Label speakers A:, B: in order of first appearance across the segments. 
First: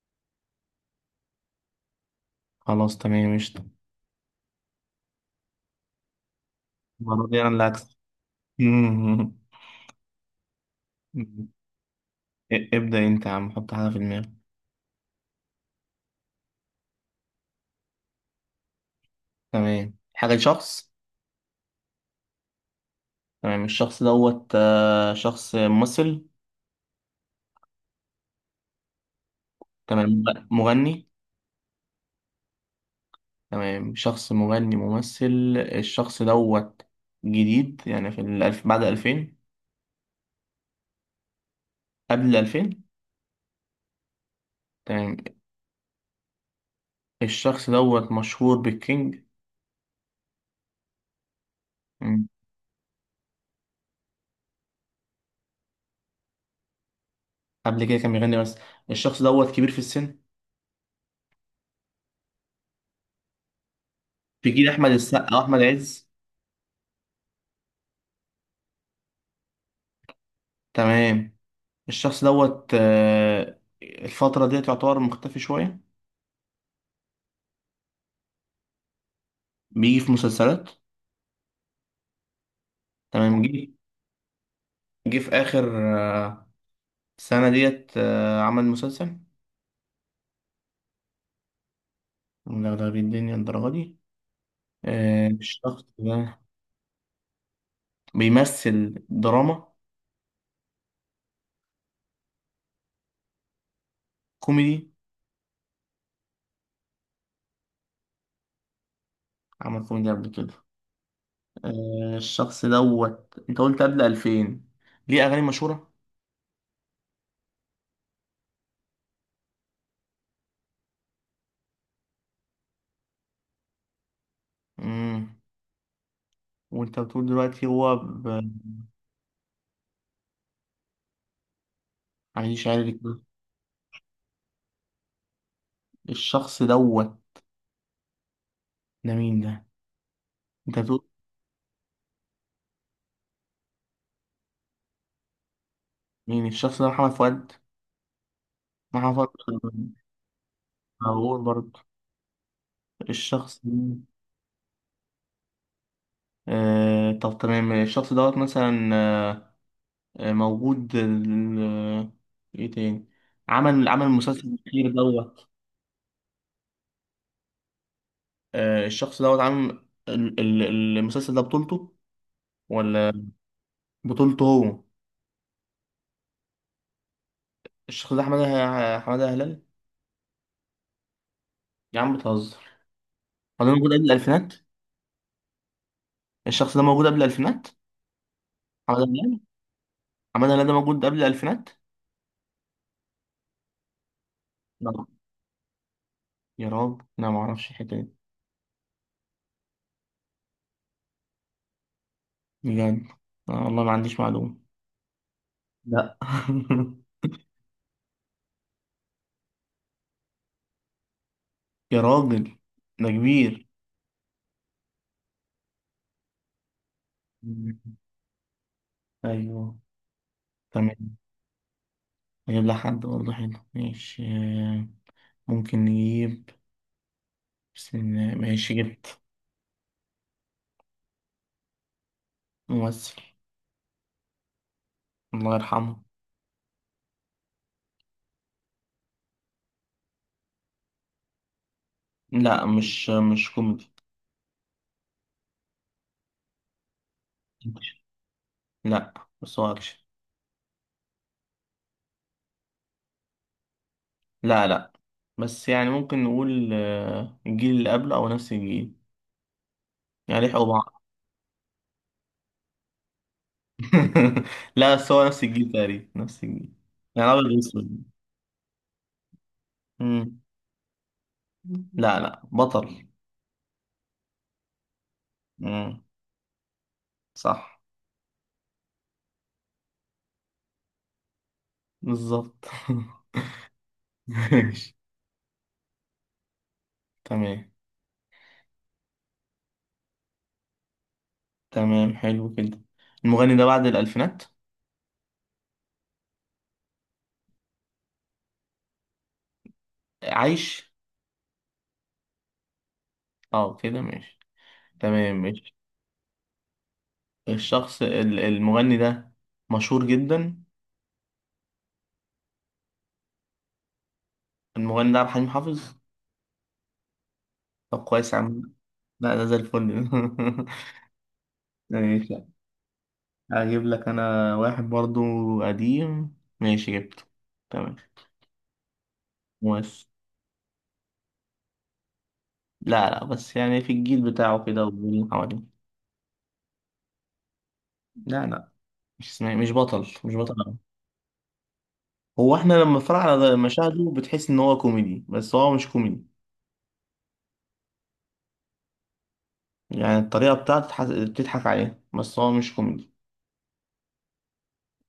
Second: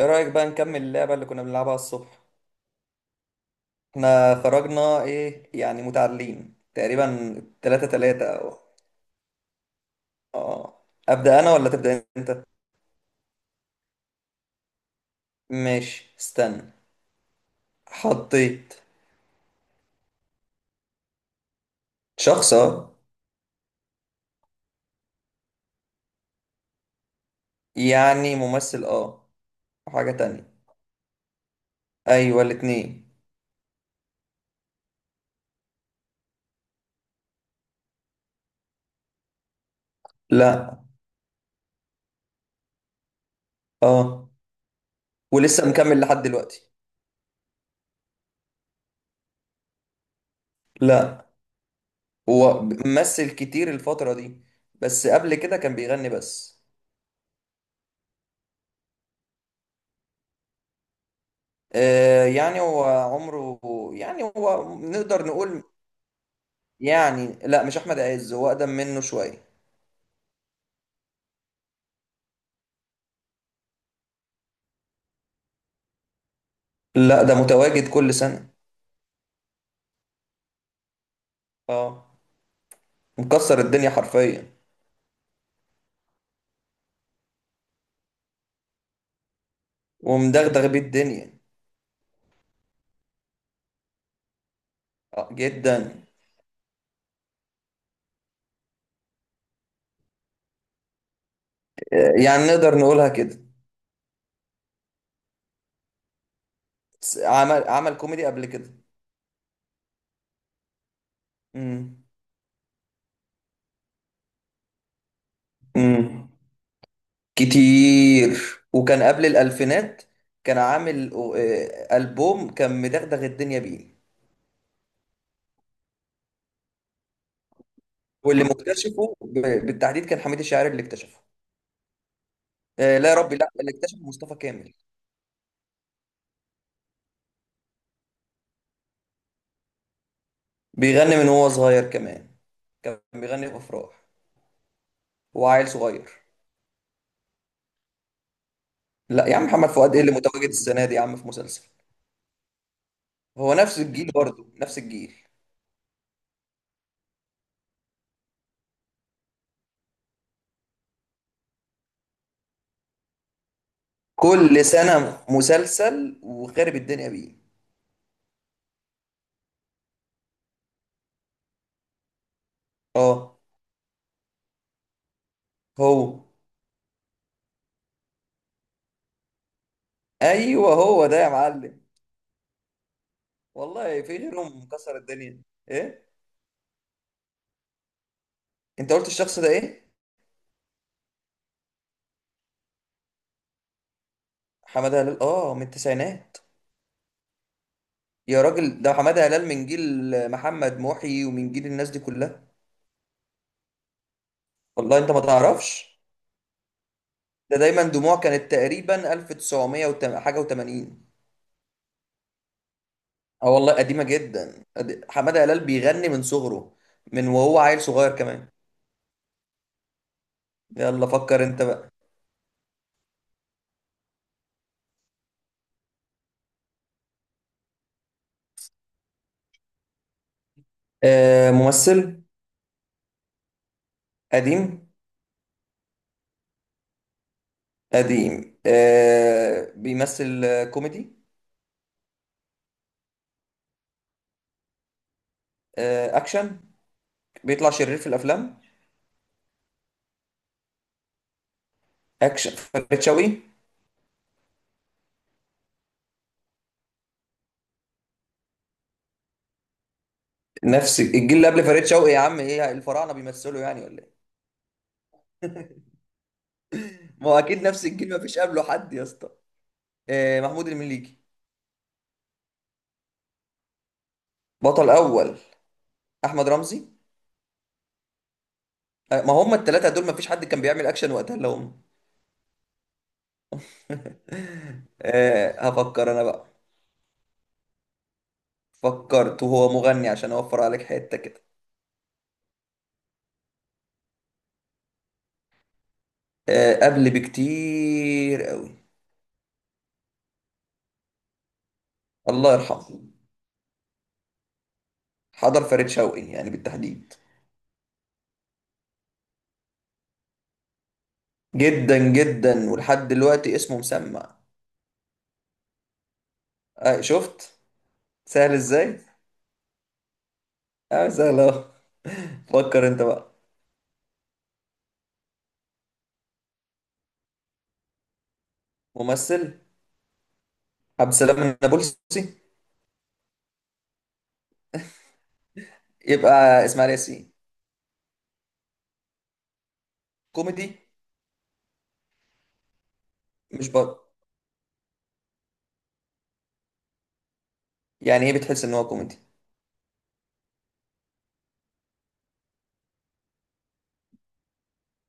A: ايه رأيك بقى نكمل اللعبة اللي كنا بنلعبها الصبح؟
B: خلاص تمام قشطة.
A: احنا خرجنا ايه يعني متعادلين
B: المرة
A: تقريبا،
B: دي أنا اللي
A: تلاتة
B: هكسب.
A: تلاتة، او
B: مم.
A: اه ابدأ انا ولا تبدأ انت؟
B: ابدأ أنت يا عم، حط حاجة في دماغك.
A: ماشي استنى. حطيت.
B: تمام، حاجة شخص.
A: شخص، اه.
B: تمام، الشخص دوت شخص ممثل.
A: يعني ممثل، اه.
B: تمام.
A: وحاجة تانية.
B: مغني.
A: ايوه الاتنين.
B: تمام، شخص مغني ممثل. الشخص دوت جديد يعني في الألف بعد ألفين؟
A: لا.
B: قبل الألفين.
A: اه.
B: تمام.
A: ولسه مكمل لحد دلوقتي.
B: الشخص دوت مشهور بالكينج؟
A: لا
B: مم.
A: هو ممثل كتير الفترة دي، بس قبل كده كان بيغني بس.
B: قبل كده كان بيغني بس. الشخص دوت كبير في السن،
A: يعني هو عمره، يعني
B: في جيل
A: هو
B: أحمد
A: نقدر
B: السقا وأحمد
A: نقول.
B: عز.
A: يعني لا، مش احمد عز، هو اقدم منه شويه.
B: تمام. الشخص دوت الفترة ديت يعتبر مختفي شوية.
A: لا ده متواجد كل سنه.
B: بيجي في مسلسلات.
A: اه
B: تمام.
A: مكسر
B: جه.
A: الدنيا حرفيا
B: جه في آخر آه، سنة ديت عمل مسلسل.
A: ومدغدغ بيه الدنيا.
B: مدغدغ الدنيا الدرجة دي؟
A: اه
B: الشخص
A: جدا.
B: ده بيمثل دراما؟
A: يعني نقدر نقولها كده.
B: كوميدي.
A: عمل كوميدي قبل كده.
B: عمل كوميدي قبل كده.
A: امم
B: الشخص دوت انت قلت قبل 2000، ليه أغاني مشهورة؟
A: امم كتير. وكان قبل الالفينات، كان عامل البوم، كان مدغدغ الدنيا بيه.
B: مم. وانت بتقول دلوقتي هو
A: واللي مكتشفه بالتحديد كان حميد الشاعري اللي اكتشفه.
B: عايش عادي
A: لا يا
B: كده.
A: ربي، لا اللي اكتشفه مصطفى كامل.
B: الشخص دوت، ده مين ده؟ انت بتقول
A: بيغني من وهو صغير كمان، كان بيغني في افراح، هو عيل صغير.
B: مين الشخص ده؟ محمد فؤاد؟ محمد
A: لا يا عم، محمد
B: فؤاد
A: فؤاد ايه اللي متواجد السنه دي يا عم في
B: موجود
A: مسلسل؟
B: برضه.
A: هو
B: الشخص
A: نفس
B: ده.
A: الجيل برضه نفس الجيل.
B: آه طب تمام، الشخص دوت مثلا آه، موجود ايه تاني، عمل عمل المسلسل
A: كل
B: الأخير
A: سنه
B: دوت؟
A: مسلسل وخارب الدنيا بيه.
B: آه، الشخص دوت عامل المسلسل ده بطولته؟ ولا
A: اه
B: بطولته هو؟
A: هو.
B: الشخص ده حمادة هلال؟
A: ايوه هو ده يا معلم.
B: يا عم بتهزر! هو ده موجود قبل
A: والله في
B: الألفينات؟
A: غيرهم مكسر الدنيا. ايه.
B: الشخص ده موجود قبل الألفينات؟
A: انت
B: حمادة
A: قلت الشخص
B: هلال؟
A: ده ايه؟
B: حمادة هلال ده موجود قبل الألفينات؟ لا،
A: حماده هلال، اه من التسعينات.
B: يا رب انا ما اعرفش الحته دي.
A: يا راجل ده حماده هلال من جيل محمد محي ومن جيل الناس دي كلها.
B: بجد؟ آه والله ما عنديش معلومة.
A: والله انت ما تعرفش.
B: لا
A: ده دايما دموع، كانت تقريبا 1900 حاجه و80.
B: يا راجل ده
A: اه
B: كبير.
A: والله قديمه جدا، حماده هلال بيغني من صغره، من وهو
B: مم.
A: عيل صغير كمان.
B: أيوه،
A: يلا
B: تمام.
A: فكر انت بقى.
B: نجيب لها حد برضه حلو، ماشي ممكن نجيب، بس إن- ماشي، جبت.
A: آه ممثل.
B: ممثل.
A: قديم.
B: الله يرحمه.
A: قديم، بيمثل، كوميدي.
B: لا، مش مش كوميدي.
A: آه اكشن، بيطلع شرير في الافلام.
B: لا بس هو أكشن.
A: اكشن، فريد شوقي.
B: لا لا، بس يعني ممكن نقول الجيل اللي قبله أو نفس الجيل، يعني لحقوا
A: نفس
B: بعض.
A: الجيل اللي قبل فريد شوقي يا عم؟ ايه الفراعنه بيمثلوا يعني ولا ايه؟
B: لا، بس هو نفس الجيل تقريبا، نفس الجيل.
A: ما
B: يعني
A: هو
B: أبيض
A: اكيد نفس
B: وأسود.
A: الجيل، ما فيش قبله حد يا اسطى. آه، محمود المليجي.
B: لا لا، بطل.
A: بطل اول.
B: مم.
A: احمد رمزي.
B: صح.
A: ما هم التلاتة دول مفيش حد كان بيعمل اكشن وقتها الا هم.
B: بالظبط. ماشي.
A: هفكر انا بقى.
B: تمام.
A: فكرت، وهو مغني عشان اوفر عليك حتة كده.
B: تمام، حلو كده. المغني ده بعد الألفينات؟
A: قبل بكتير قوي.
B: عايش؟
A: الله يرحمه.
B: اه كده ماشي. تمام
A: حضر
B: ماشي.
A: فريد شوقي يعني بالتحديد.
B: المغني ده مشهور جدا؟
A: جدا جدا، ولحد دلوقتي اسمه مسمع.
B: المغني ده عبد الحليم حافظ.
A: آه، شفت؟
B: طب كويس يا
A: سهل
B: عم.
A: ازاي.
B: لا ده زي الفل.
A: اه سهل اهو.
B: ماشي.
A: فكر انت بقى.
B: هجيب لك انا واحد برضو. قديم. ماشي، جبته. تمام.
A: ممثل.
B: بس.
A: عبد السلام النابلسي.
B: لا لا، بس يعني في الجيل بتاعه كده والجيل اللي حواليه.
A: يبقى اسماعيل ياسين.
B: لا لا، مش اسمه، مش بطل. مش بطل أوي.
A: كوميدي.
B: هو احنا لما بنتفرج على
A: مش بط.
B: مشاهده بتحس ان هو كوميدي، بس هو مش كوميدي.
A: يعني ايه بتحس ان هو كوميدي؟
B: يعني الطريقه بتاعته بتضحك عليها، بس هو مش كوميدي.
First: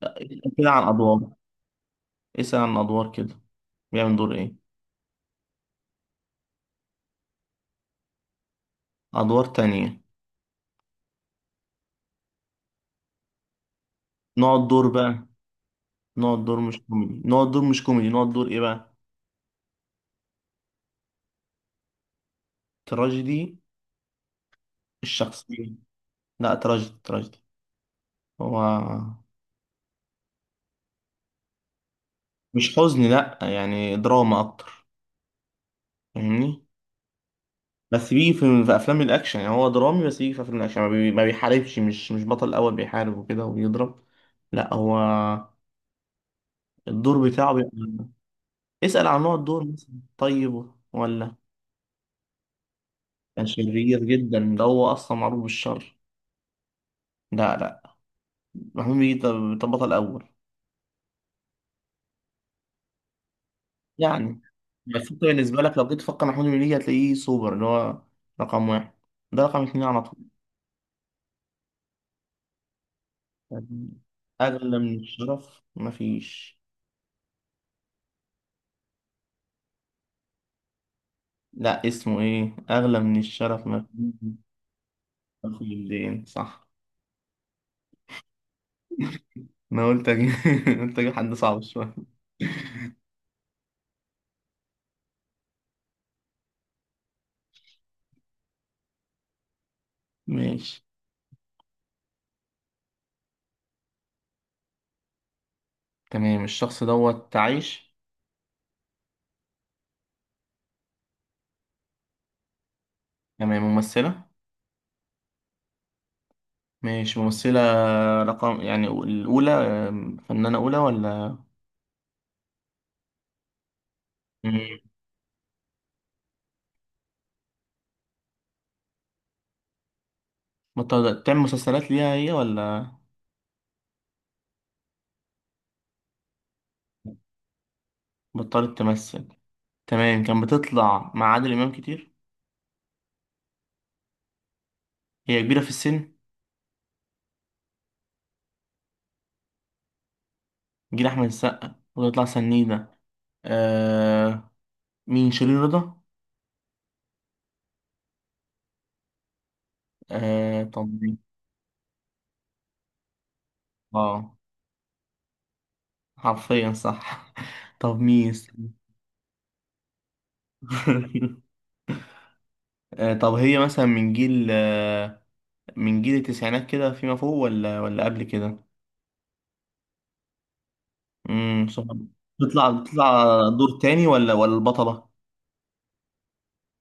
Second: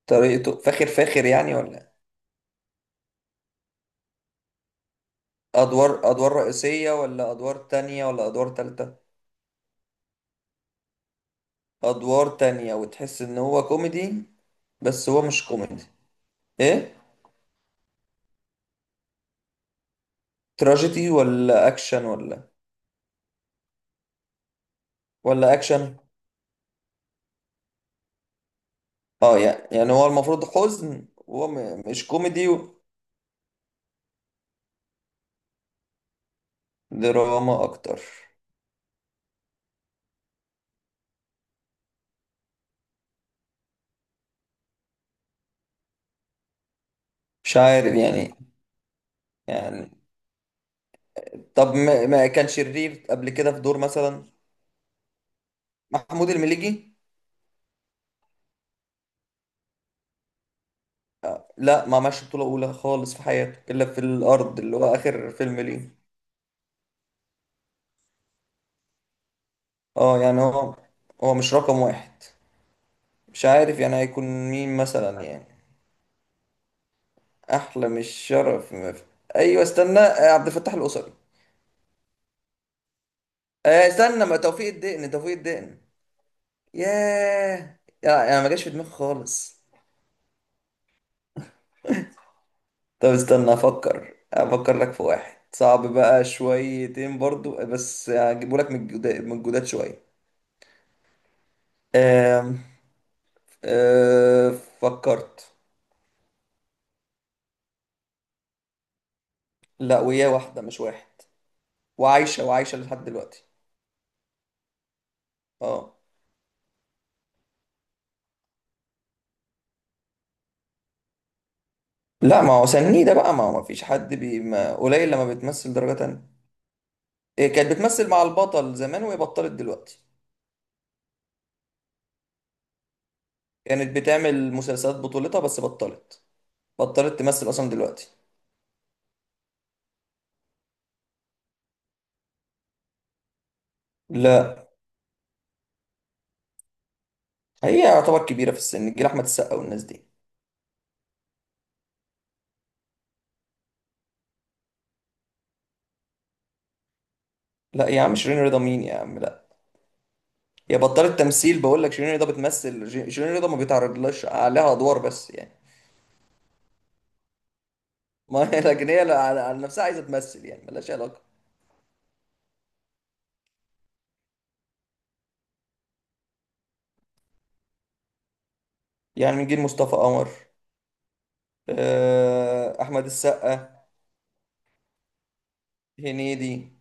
B: اسأل
A: طريقته
B: كده
A: فاخر
B: عن
A: فاخر
B: ادوار.
A: يعني ولا؟
B: اسال عن ادوار كده. بيعمل دور ايه.
A: ادوار، ادوار رئيسية ولا ادوار تانية ولا ادوار تالتة؟
B: ادوار تانية.
A: ادوار تانية، وتحس ان هو كوميدي
B: نقعد دور
A: بس هو
B: بقى.
A: مش كوميدي.
B: نقعد دور مش
A: ايه،
B: كوميدي. نقعد دور مش كوميدي. نقعد دور ايه بقى؟
A: تراجيدي ولا اكشن؟ ولا
B: تراجيدي.
A: ولا
B: الشخصيه.
A: اكشن.
B: لا، تراجيدي تراجيدي هو.
A: اه يعني، يعني هو المفروض حزن وهو مش كوميدي
B: مش
A: و-.
B: حزن، لا، يعني دراما اكتر، فاهمني.
A: دراما اكتر.
B: بس بيجي في, افلام الاكشن، يعني هو درامي، بس بيجي في افلام الاكشن ما بيحاربش. مش بطل اول، بيحارب وكده وبيضرب. لا هو، الدور بتاعه
A: مش عارف
B: بيبقى.
A: يعني.
B: اسأل عن نوع الدور
A: يعني
B: مثلا طيب ولا.
A: طب ما كان شرير قبل
B: كان
A: كده في دور
B: شرير
A: مثلا؟
B: جدا، ده هو اصلا معروف بالشر.
A: محمود المليجي.
B: لا لا. محمود بيجي؟ طب بطل اول.
A: لا ما عملش بطولة أولى خالص في حياته إلا في
B: يعني
A: الأرض اللي هو
B: بس انت
A: آخر فيلم
B: بالنسبه لك لو جيت
A: ليه.
B: تفكر محمود بيجي، هتلاقيه سوبر، اللي هو رقم واحد. ده رقم اتنين على
A: اه
B: طول.
A: يعني هو، هو مش رقم واحد. مش عارف
B: يعني
A: يعني هيكون. مين
B: اغلى من
A: مثلا يعني؟
B: الشرف مفيش.
A: احلى مش شرف ايوه استنى، عبد الفتاح القصري.
B: لا اسمه ايه؟ اغلى من الشرف مفيش.
A: استنى، ما توفيق الدقن، توفيق
B: اخد
A: الدقن.
B: بالدين صح.
A: ياه يا، انا ما جاش في دماغي خالص.
B: انا قلت اجيب. قلت اجيب حد صعب شويه.
A: طب استنى افكر، افكر لك في واحد صعب بقى شويتين برضو، بس هجيبه لك من الجداد، من الجداد شويه.
B: ماشي.
A: آم، آه، فكرت.
B: تمام، الشخص دوت عايش.
A: لا وياه، واحده مش واحد، وعايشه وعايشه لحد دلوقتي.
B: تمام، ممثلة.
A: اه.
B: ماشي ممثلة. رقم يعني الأولى، فنانة أولى ولا؟
A: لا ما هو سنيدة بقى، ما هو ما فيش حد بي، ما
B: مم.
A: قليل لما بتمثل درجة تانية. إيه كانت بتمثل مع البطل زمان، وهي بطلت دلوقتي.
B: بطلت تعمل مسلسلات ليها هي ولا؟
A: كانت بتعمل مسلسلات بطولتها بس بطلت، بطلت تمثل أصلا دلوقتي.
B: بطلت تمثل. تمام. كان بتطلع مع عادل إمام كتير؟
A: لا.
B: هي كبيرة في السن،
A: هي يعتبر كبيرة في السن، جيل أحمد السقا والناس دي.
B: جيل أحمد السقا؟ وتطلع سنيدة. آه. مين؟ شيرين رضا؟
A: لا يا عم، شيرين رضا مين يا عم، لا.
B: آه
A: هي
B: طب مين؟
A: بطلت تمثيل، بقول لك شيرين رضا بتمثل، شيرين رضا ما بيتعرضلهاش
B: اه
A: عليها أدوار، بس يعني.
B: حرفيا صح. طب مين؟
A: ما هي لكن هي على نفسها عايزة تمثل يعني، ملهاش علاقة.
B: طب هي مثلا من جيل من جيل التسعينات كده فيما فوق ولا قبل كده؟
A: يعني من جيل مصطفى قمر،
B: امم، صعب. بتطلع
A: آه، أحمد
B: بتطلع
A: السقا.
B: دور تاني ولا البطلة؟
A: هنيدي.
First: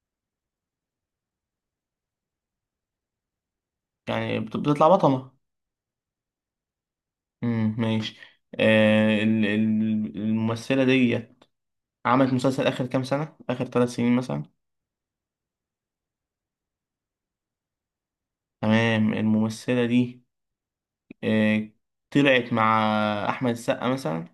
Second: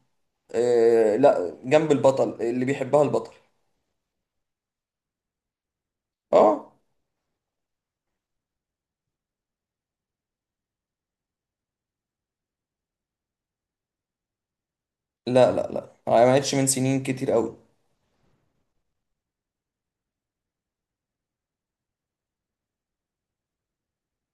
A: آه لا، جنب البطل، اللي بيحبها البطل.
B: يعني بتطلع بطلة.
A: اه.
B: ماشي. الممثلة دي عملت مسلسل آخر كام سنة؟ آخر ثلاث سنين مثلا.
A: لا لا، لا عملتش من سنين كتير قوي.
B: تمام، الممثلة دي آه، طلعت مع أحمد السقا مثلا.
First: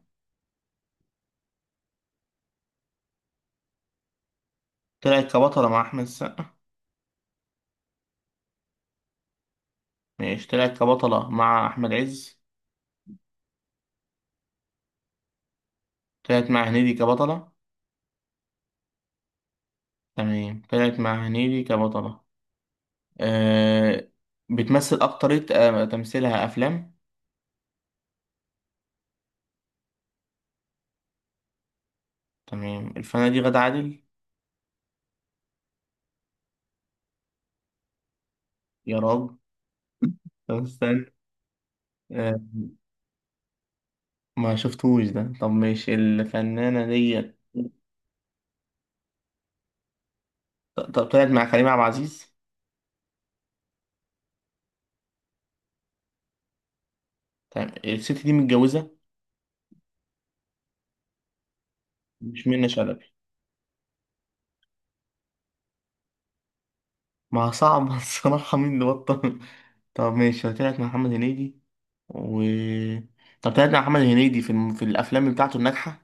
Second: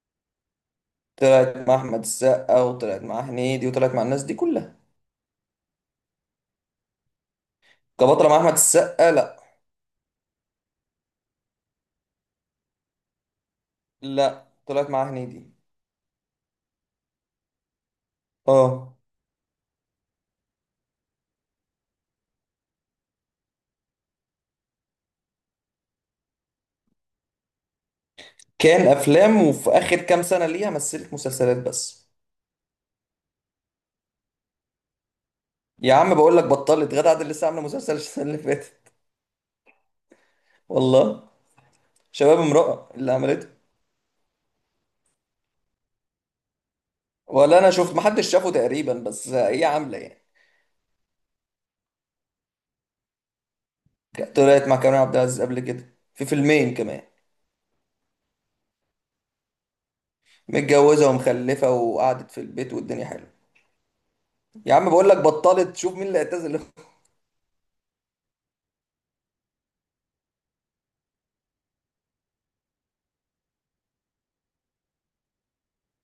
A: طلعت مع احمد السقا وطلعت مع هنيدي وطلعت مع الناس دي كلها.
B: طلعت كبطلة مع أحمد السقا؟
A: كبطلة مع احمد السقا لا.
B: ماشي، طلعت كبطلة مع أحمد عز؟
A: لا، طلعت مع هنيدي.
B: طلعت مع هنيدي كبطلة؟
A: اه.
B: تمام، طلعت مع هنيدي كبطلة. أه. بتمثل أكترية؟ أه، تمثيلها أفلام.
A: كان افلام، وفي اخر كام سنة ليها مثلت مسلسلات بس.
B: تمام، الفنانة دي غادة عادل؟
A: يا عم بقول لك بطلت، غادة عادل لسه عاملة مسلسل السنة اللي فاتت.
B: يا راجل. طب استنى.
A: والله. شباب
B: أه،
A: امرأة اللي عملته.
B: ما شفتوش ده. طب ماشي، الفنانة ديت
A: ولا انا شفت، محدش شافه تقريبا، بس هي عاملة يعني.
B: طب طلعت مع كريم عبد العزيز؟
A: طلعت مع كريم عبد العزيز قبل كده، في فيلمين كمان.
B: تمام، الست دي متجوزة؟
A: متجوزة ومخلفة وقعدت في
B: مش منة
A: البيت والدنيا
B: شلبي؟
A: حلوة. يا عم بقول لك بطلت، شوف مين اللي اعتزل.
B: ما صعب. الصراحة مين اللي بطل؟ طب ماشي، طلعت مع محمد هنيدي و، طب طلعت مع محمد هنيدي في في الأفلام بتاعته الناجحة؟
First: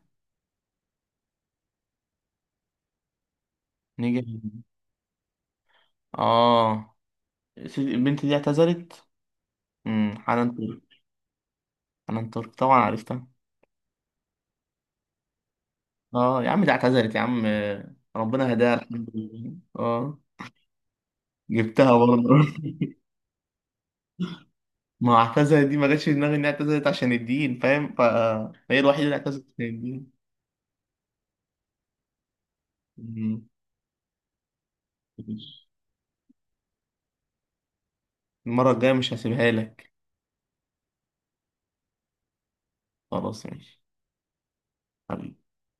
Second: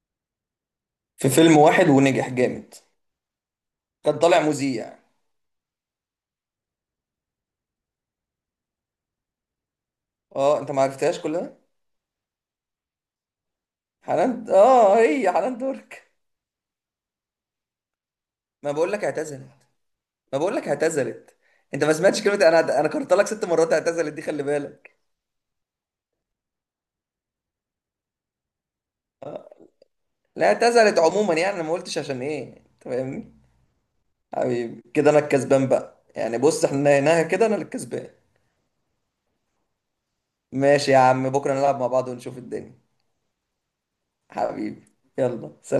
A: في فيلم واحد ونجح جامد. كان
B: نجح.
A: طالع مذيع.
B: اه. البنت دي اعتذرت. امم، حنان
A: اه انت ما
B: ترك.
A: عرفتهاش كلها.
B: حنان ترك طبعا عرفتها.
A: حنان، اه هي حنان ترك.
B: اه يا عم، دي اعتذرت يا عم، ربنا
A: ما
B: هداها
A: بقول لك
B: الحمد
A: اعتزلت.
B: لله. اه.
A: ما بقول لك اعتزلت. انت ما
B: جبتها برضه.
A: سمعتش كلمة، انا كررت لك 6 مرات اعتزلت دي، خلي بالك.
B: ما هو اعتذرت دي ما جاتش في دماغي انها اعتذرت عشان الدين، فاهم، فهي الوحيده اللي اعتزلت عشان الدين.
A: لا اعتزلت عموما يعني، انا ما قلتش عشان ايه، انت فاهمني.
B: مم.
A: حبيبي كده انا الكسبان بقى يعني، بص احنا هنا كده انا اللي الكسبان.
B: المره الجايه مش هسيبها لك.
A: ماشي يا عم، بكرة نلعب مع بعض ونشوف الدنيا.
B: خلاص ماشي.
A: حبيبي.
B: حبيبي.
A: يلا سلام.